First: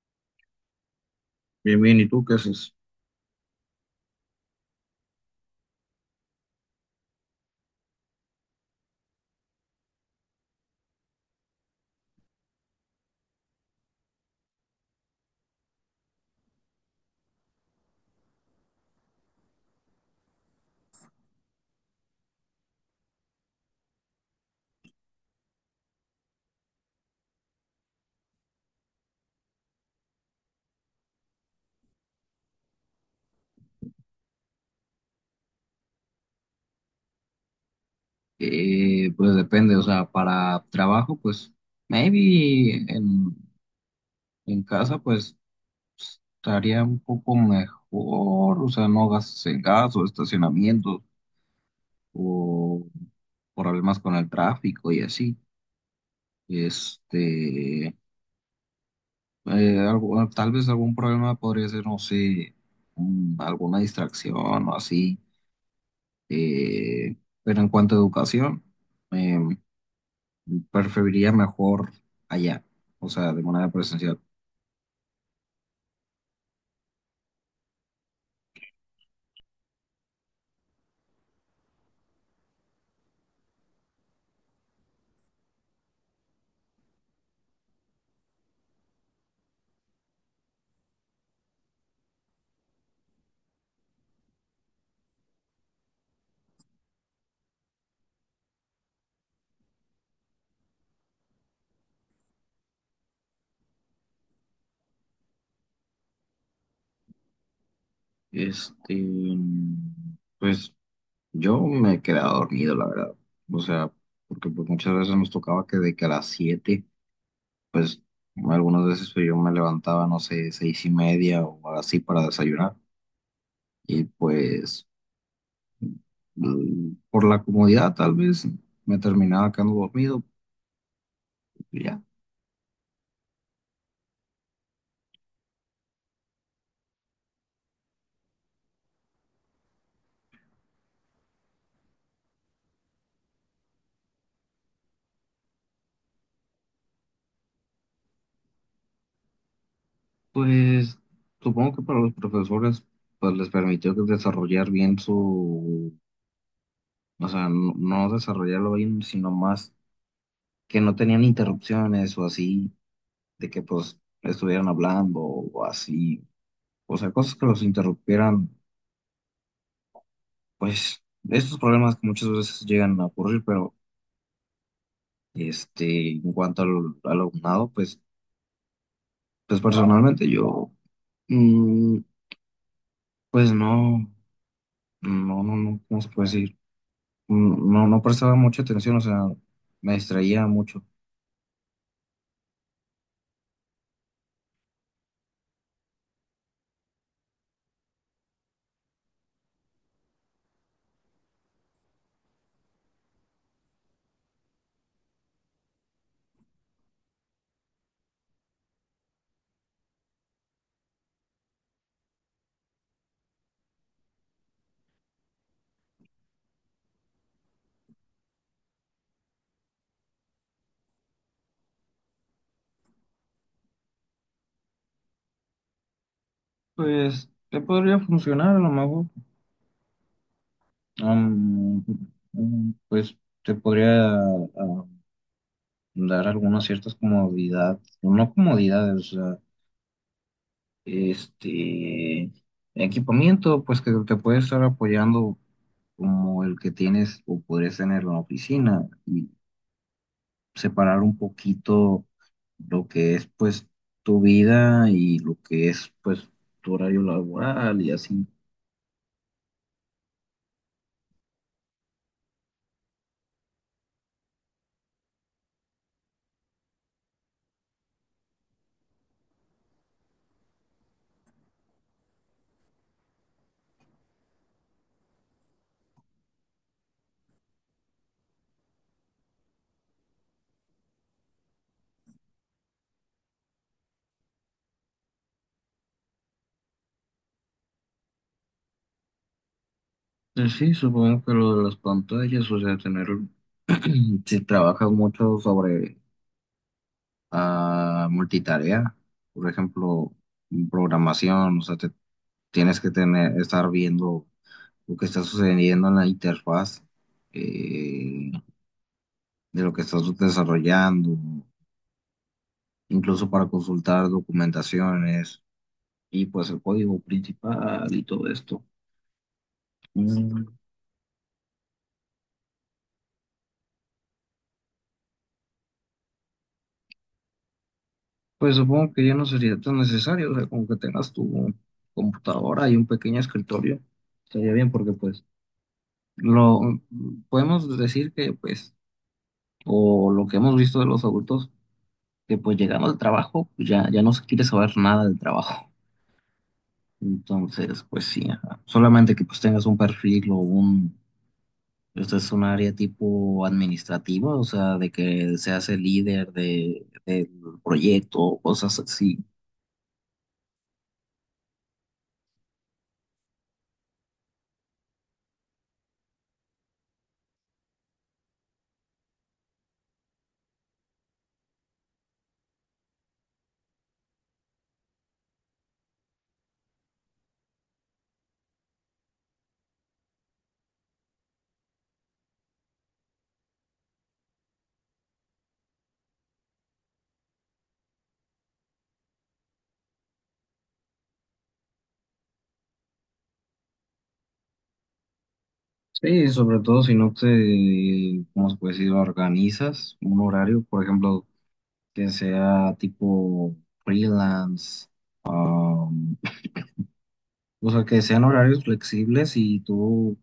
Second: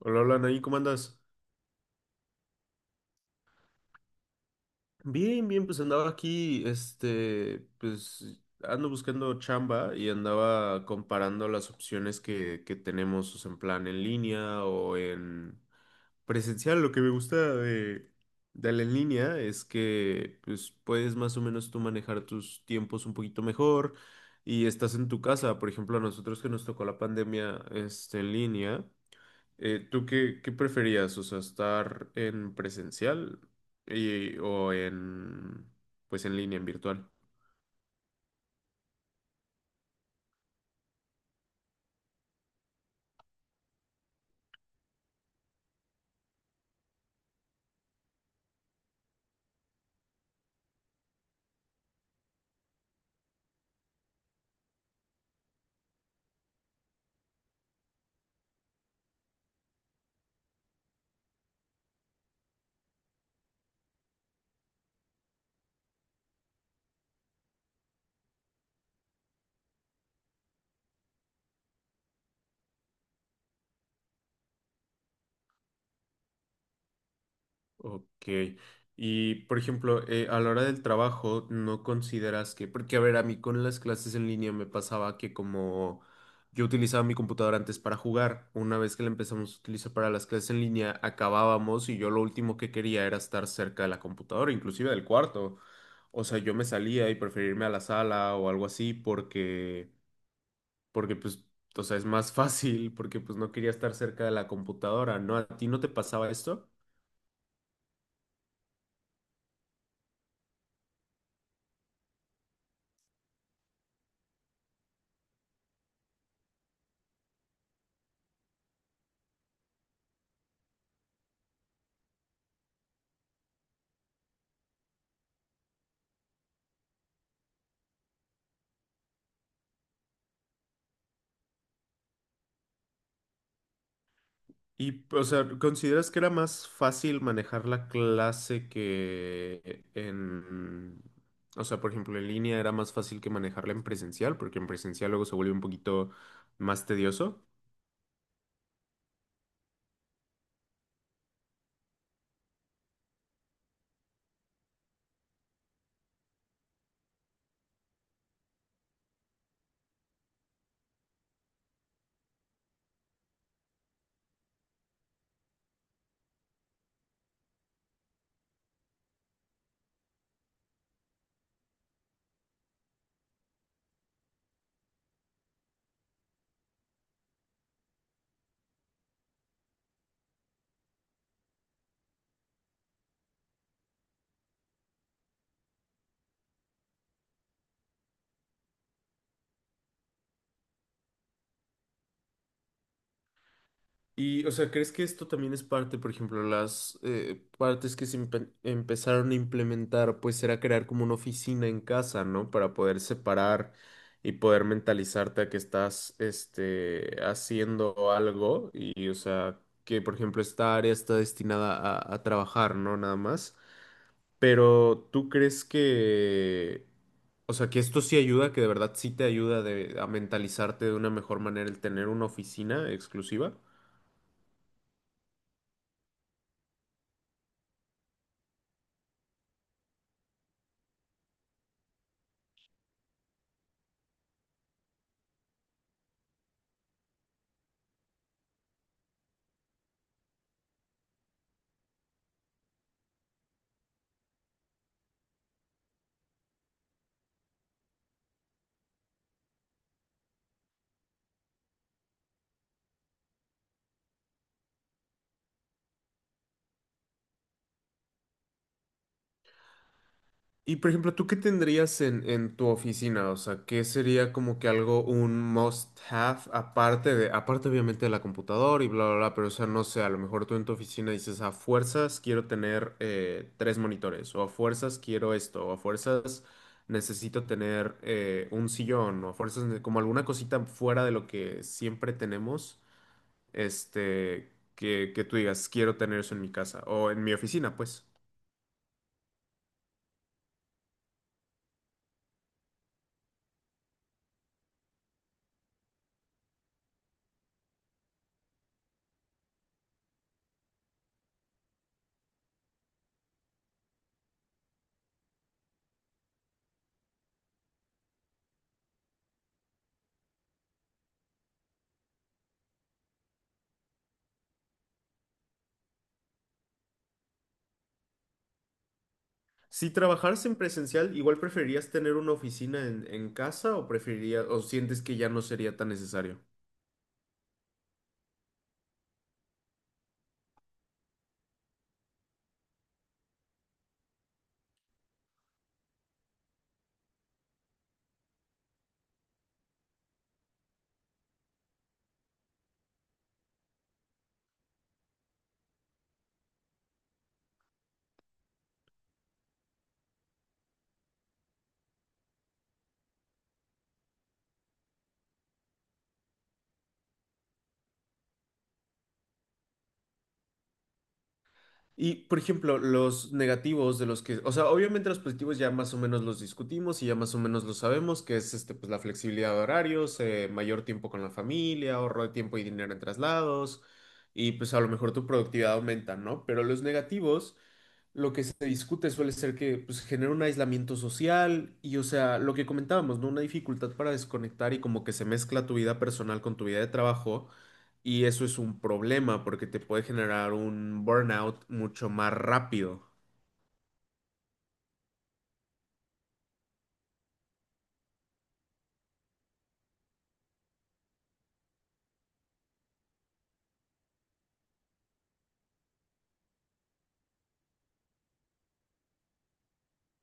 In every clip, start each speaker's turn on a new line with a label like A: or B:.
A: Hola, hola, Nain, ¿cómo andas?
B: Bien, bien, ¿y tú qué haces?
A: Bien, bien, pues andaba aquí, pues ando buscando chamba y andaba comparando las opciones que tenemos, o sea, en plan en línea o en presencial. Lo que me gusta de la en línea es que, pues, puedes más o menos tú manejar tus tiempos un poquito mejor y estás en tu casa. Por ejemplo, a nosotros que nos tocó la pandemia, este, en línea. ¿ qué preferías? O sea, estar en presencial o pues en línea, en virtual.
B: Pues depende, o sea, para trabajo, pues maybe en casa, pues estaría un poco mejor, o sea, no gastos en gas o estacionamiento o problemas con el tráfico y así. Este, tal vez algún problema podría ser, no sé, alguna distracción o así. Eh, pero en cuanto a educación, em, preferiría mejor allá, o sea, de manera presencial.
A: Ok. Y, por ejemplo, a la hora del trabajo, ¿no consideras que, porque, a ver, a mí con las clases en línea me pasaba que como yo utilizaba mi computadora antes para jugar, una vez que la empezamos a utilizar para las clases en línea, acabábamos y yo lo último que quería era estar cerca de la computadora, inclusive del cuarto? O sea, yo me salía y preferirme a la sala o algo así porque pues, o sea, es más fácil porque pues no quería estar cerca de la computadora, ¿no? ¿A ti no te pasaba esto?
B: Este, pues yo me he quedado dormido, la verdad. O sea, porque pues muchas veces nos tocaba que de que a las 7, pues algunas veces pues, yo me levantaba, no sé, seis y media o así para desayunar. Y pues por la comodidad tal vez me terminaba quedando dormido. Y ya,
A: Y, o sea, ¿consideras que era más fácil manejar la clase que en... O sea, por ejemplo, en línea era más fácil que manejarla en presencial, porque en presencial luego se vuelve un poquito más tedioso?
B: pues supongo que para los profesores pues les permitió que desarrollar bien su, o sea, no, no desarrollarlo bien, sino más que no tenían interrupciones o así, de que pues estuvieran hablando o así. O sea, cosas que los interrumpieran, pues estos problemas que muchas veces llegan a ocurrir, pero este, en cuanto al alumnado, pues personalmente yo, mm, pues no, no, no, no, ¿cómo se puede decir? No, no prestaba mucha atención, o sea, me distraía mucho.
A: Y, o sea, ¿crees que esto también es parte, por ejemplo, las partes que se empezaron a implementar, pues era crear como una oficina en casa, ¿no? Para poder separar y poder mentalizarte a que estás, este, haciendo algo y, o sea, que, por ejemplo, esta área está destinada a trabajar, ¿no? Nada más. Pero, ¿tú crees que, o sea, que esto sí ayuda, que de verdad sí te ayuda a mentalizarte de una mejor manera el tener una oficina exclusiva?
B: Pues, te podría funcionar a lo mejor. Um, pues te podría dar algunas ciertas comodidades, no comodidades, o sea, este equipamiento, pues que te puede estar apoyando como el que tienes o podrías tener en la oficina y separar un poquito lo que es pues tu vida y lo que es pues tu horario laboral y así.
A: Y por ejemplo, ¿tú qué tendrías en tu oficina? O sea, ¿qué sería como que algo, un must have, aparte obviamente de la computadora y bla, bla, bla, pero o sea, no sé, a lo mejor tú en tu oficina dices, a fuerzas quiero tener tres monitores, o a fuerzas quiero esto, o a fuerzas necesito tener un sillón, o a fuerzas como alguna cosita fuera de lo que siempre tenemos, este, que tú digas, quiero tener eso en mi casa, o en mi oficina, pues.
B: Sí, supongo que lo de las pantallas, o sea, tener, si trabajas mucho sobre a multitarea, por ejemplo, programación, o sea, te tienes que tener, estar viendo lo que está sucediendo en la interfaz eh, de lo que estás desarrollando, incluso para consultar documentaciones y pues el código principal y todo esto.
A: Si trabajaras
B: Mm,
A: en presencial, ¿igual preferirías tener una oficina en casa o preferirías, o sientes que ya no sería tan necesario?
B: Pues supongo que ya no sería tan necesario, o sea, como que tengas tu computadora y un pequeño escritorio, estaría bien porque pues lo podemos decir que pues o lo que hemos visto de los adultos, que pues llegando al trabajo, pues ya, ya no se quiere saber nada del trabajo. Entonces, pues sí, ajá. Solamente que pues tengas un perfil o un, esto es un área tipo administrativa, o sea, de que seas el líder del proyecto, o cosas así.
A: Y, por ejemplo, los negativos de los que, o sea, obviamente los positivos ya más o menos los discutimos y ya más o menos lo sabemos, que es este, pues la flexibilidad de horarios, mayor tiempo con la familia, ahorro de tiempo y dinero en traslados, y pues a lo mejor tu productividad aumenta, ¿no? Pero los negativos, lo que se discute suele ser que pues genera un aislamiento social y, o sea, lo que comentábamos, ¿no? Una dificultad para desconectar y como que se mezcla tu vida personal con tu vida de trabajo. Y eso es un problema porque te puede generar un burnout mucho más rápido.
B: Sí, sobre todo si no te, ¿cómo se puede decir? Organizas un horario, por ejemplo, que sea tipo freelance. O sea, que sean horarios flexibles y tú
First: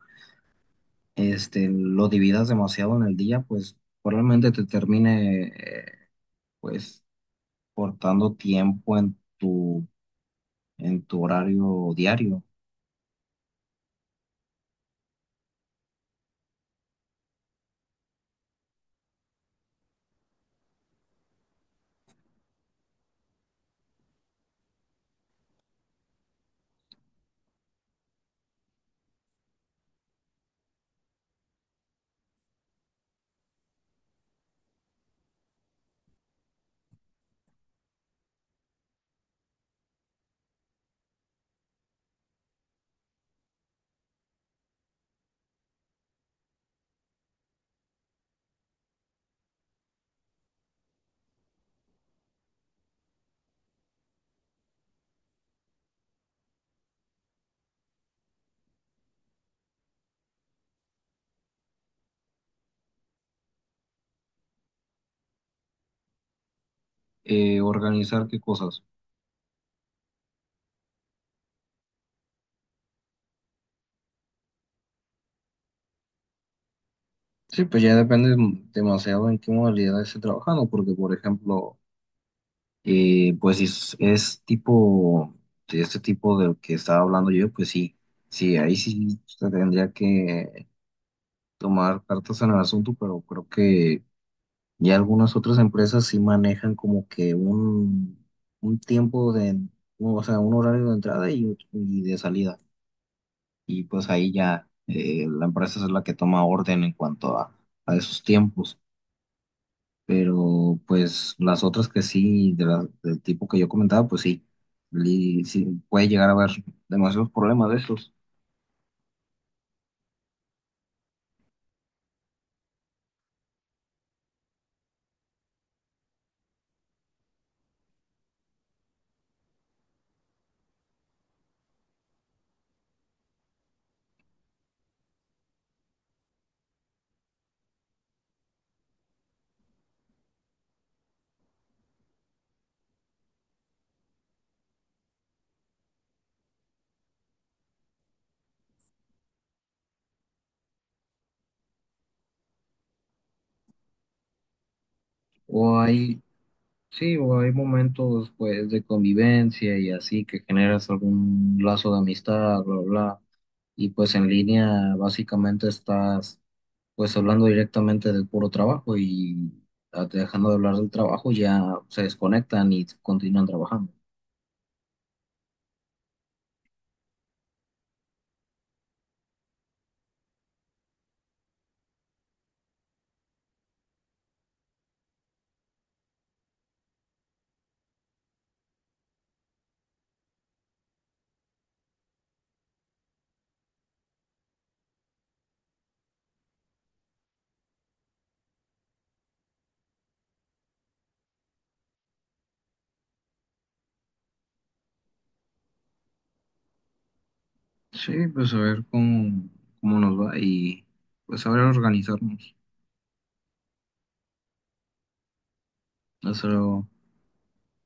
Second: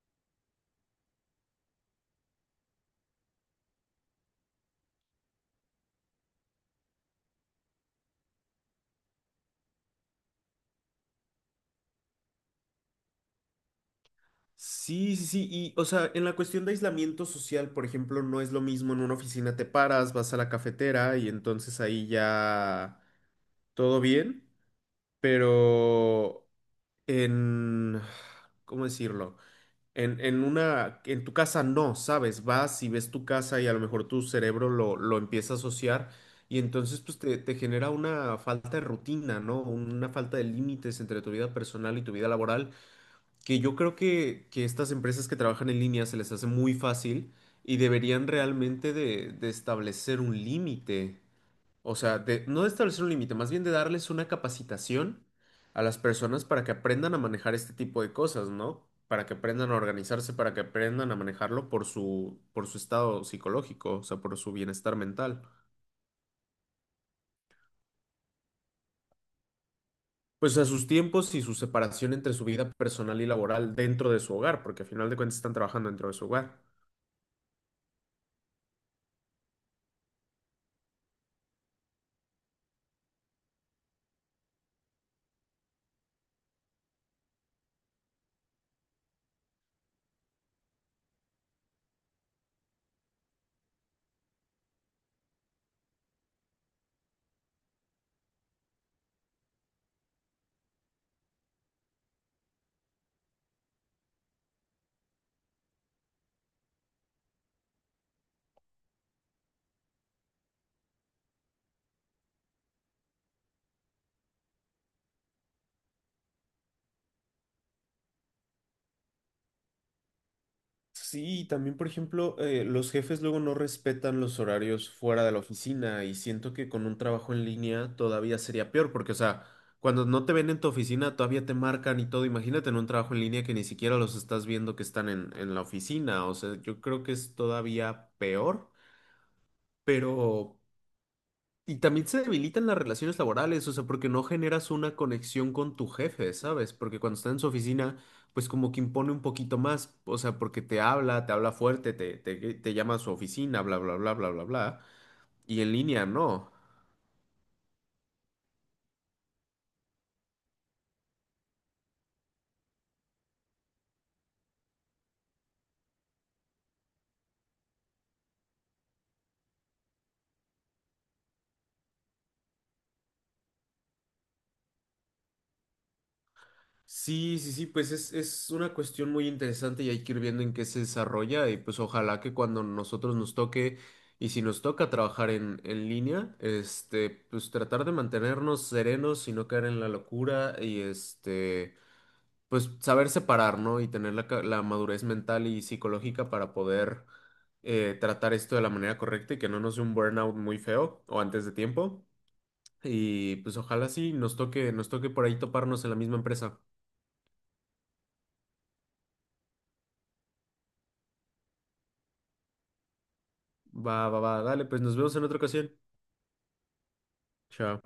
B: este, lo dividas demasiado en el día, pues probablemente te termine pues cortando tiempo en tu, horario diario.
A: Sí, sí, sí. Y, o sea, en la cuestión de aislamiento social, por ejemplo, no es lo mismo en una oficina te paras, vas a la cafetera y entonces ahí ya todo bien, pero en... ¿Cómo decirlo? En tu casa no, ¿sabes? Vas y ves tu casa y a lo mejor tu cerebro lo empieza a asociar y entonces pues te genera una falta de rutina, ¿no? Una falta de límites entre tu vida personal y tu vida laboral, que yo creo que estas empresas que trabajan en línea se les hace muy fácil y deberían realmente de establecer un límite. O sea, de no de establecer un límite, más bien de darles una capacitación a las personas para que aprendan a manejar este tipo de cosas, ¿no? Para que aprendan a organizarse, para que aprendan a manejarlo por su estado psicológico, o sea, por su bienestar mental.
B: ¿Organizar qué cosas?
A: Pues a sus tiempos y su separación entre su vida personal y laboral dentro de su hogar, porque al final de cuentas están trabajando dentro de su hogar.
B: Sí, pues ya depende demasiado en qué modalidad esté trabajando, porque por ejemplo, pues si es tipo, de este tipo del que estaba hablando yo, pues sí, sí, ahí sí se tendría que tomar cartas en el asunto, pero creo que, y algunas otras empresas sí manejan como que un, tiempo de, o sea, un horario de entrada y de salida. Y pues ahí ya la empresa es la que toma orden en cuanto a esos tiempos. Pero pues las otras que sí, del tipo que yo comentaba, pues sí, sí puede llegar a haber demasiados problemas de esos.
A: Sí, también, por ejemplo, los jefes luego no respetan los horarios fuera de la oficina y siento que con un trabajo en línea todavía sería peor, porque, o sea, cuando no te ven en tu oficina todavía te marcan y todo. Imagínate en un trabajo en línea que ni siquiera los estás viendo que están en la oficina. O sea, yo creo que es todavía peor, pero y también se debilitan las relaciones laborales, o sea, porque no generas una conexión con tu jefe, ¿sabes? Porque cuando está en su oficina, pues como que impone un poquito más, o sea, porque te habla fuerte, te llama a su oficina, bla, bla, bla, bla, bla, bla. Y en
B: O
A: línea,
B: hay
A: no.
B: Sí, o hay momentos pues de convivencia y así que generas algún lazo de amistad, bla, bla, bla. Y pues en línea básicamente estás pues hablando directamente del puro trabajo y dejando de hablar del trabajo ya se desconectan y continúan trabajando.
A: Sí, sí, sí, pues es una cuestión muy interesante y hay que ir viendo en qué se desarrolla y pues ojalá que cuando nosotros nos toque y si nos toca trabajar en línea, este, pues tratar de mantenernos serenos y no caer en la locura y este... pues saber separar, ¿no? Y tener la, la madurez mental y psicológica para poder tratar esto de la manera correcta y que no nos dé un burnout muy feo o antes de tiempo. Y pues ojalá sí nos toque por ahí toparnos en la misma empresa.
B: Sí, pues a ver cómo nos va y pues saber organizarnos.
A: Va, va, va, dale, pues nos vemos en otra ocasión.
B: Eso.
A: Chao.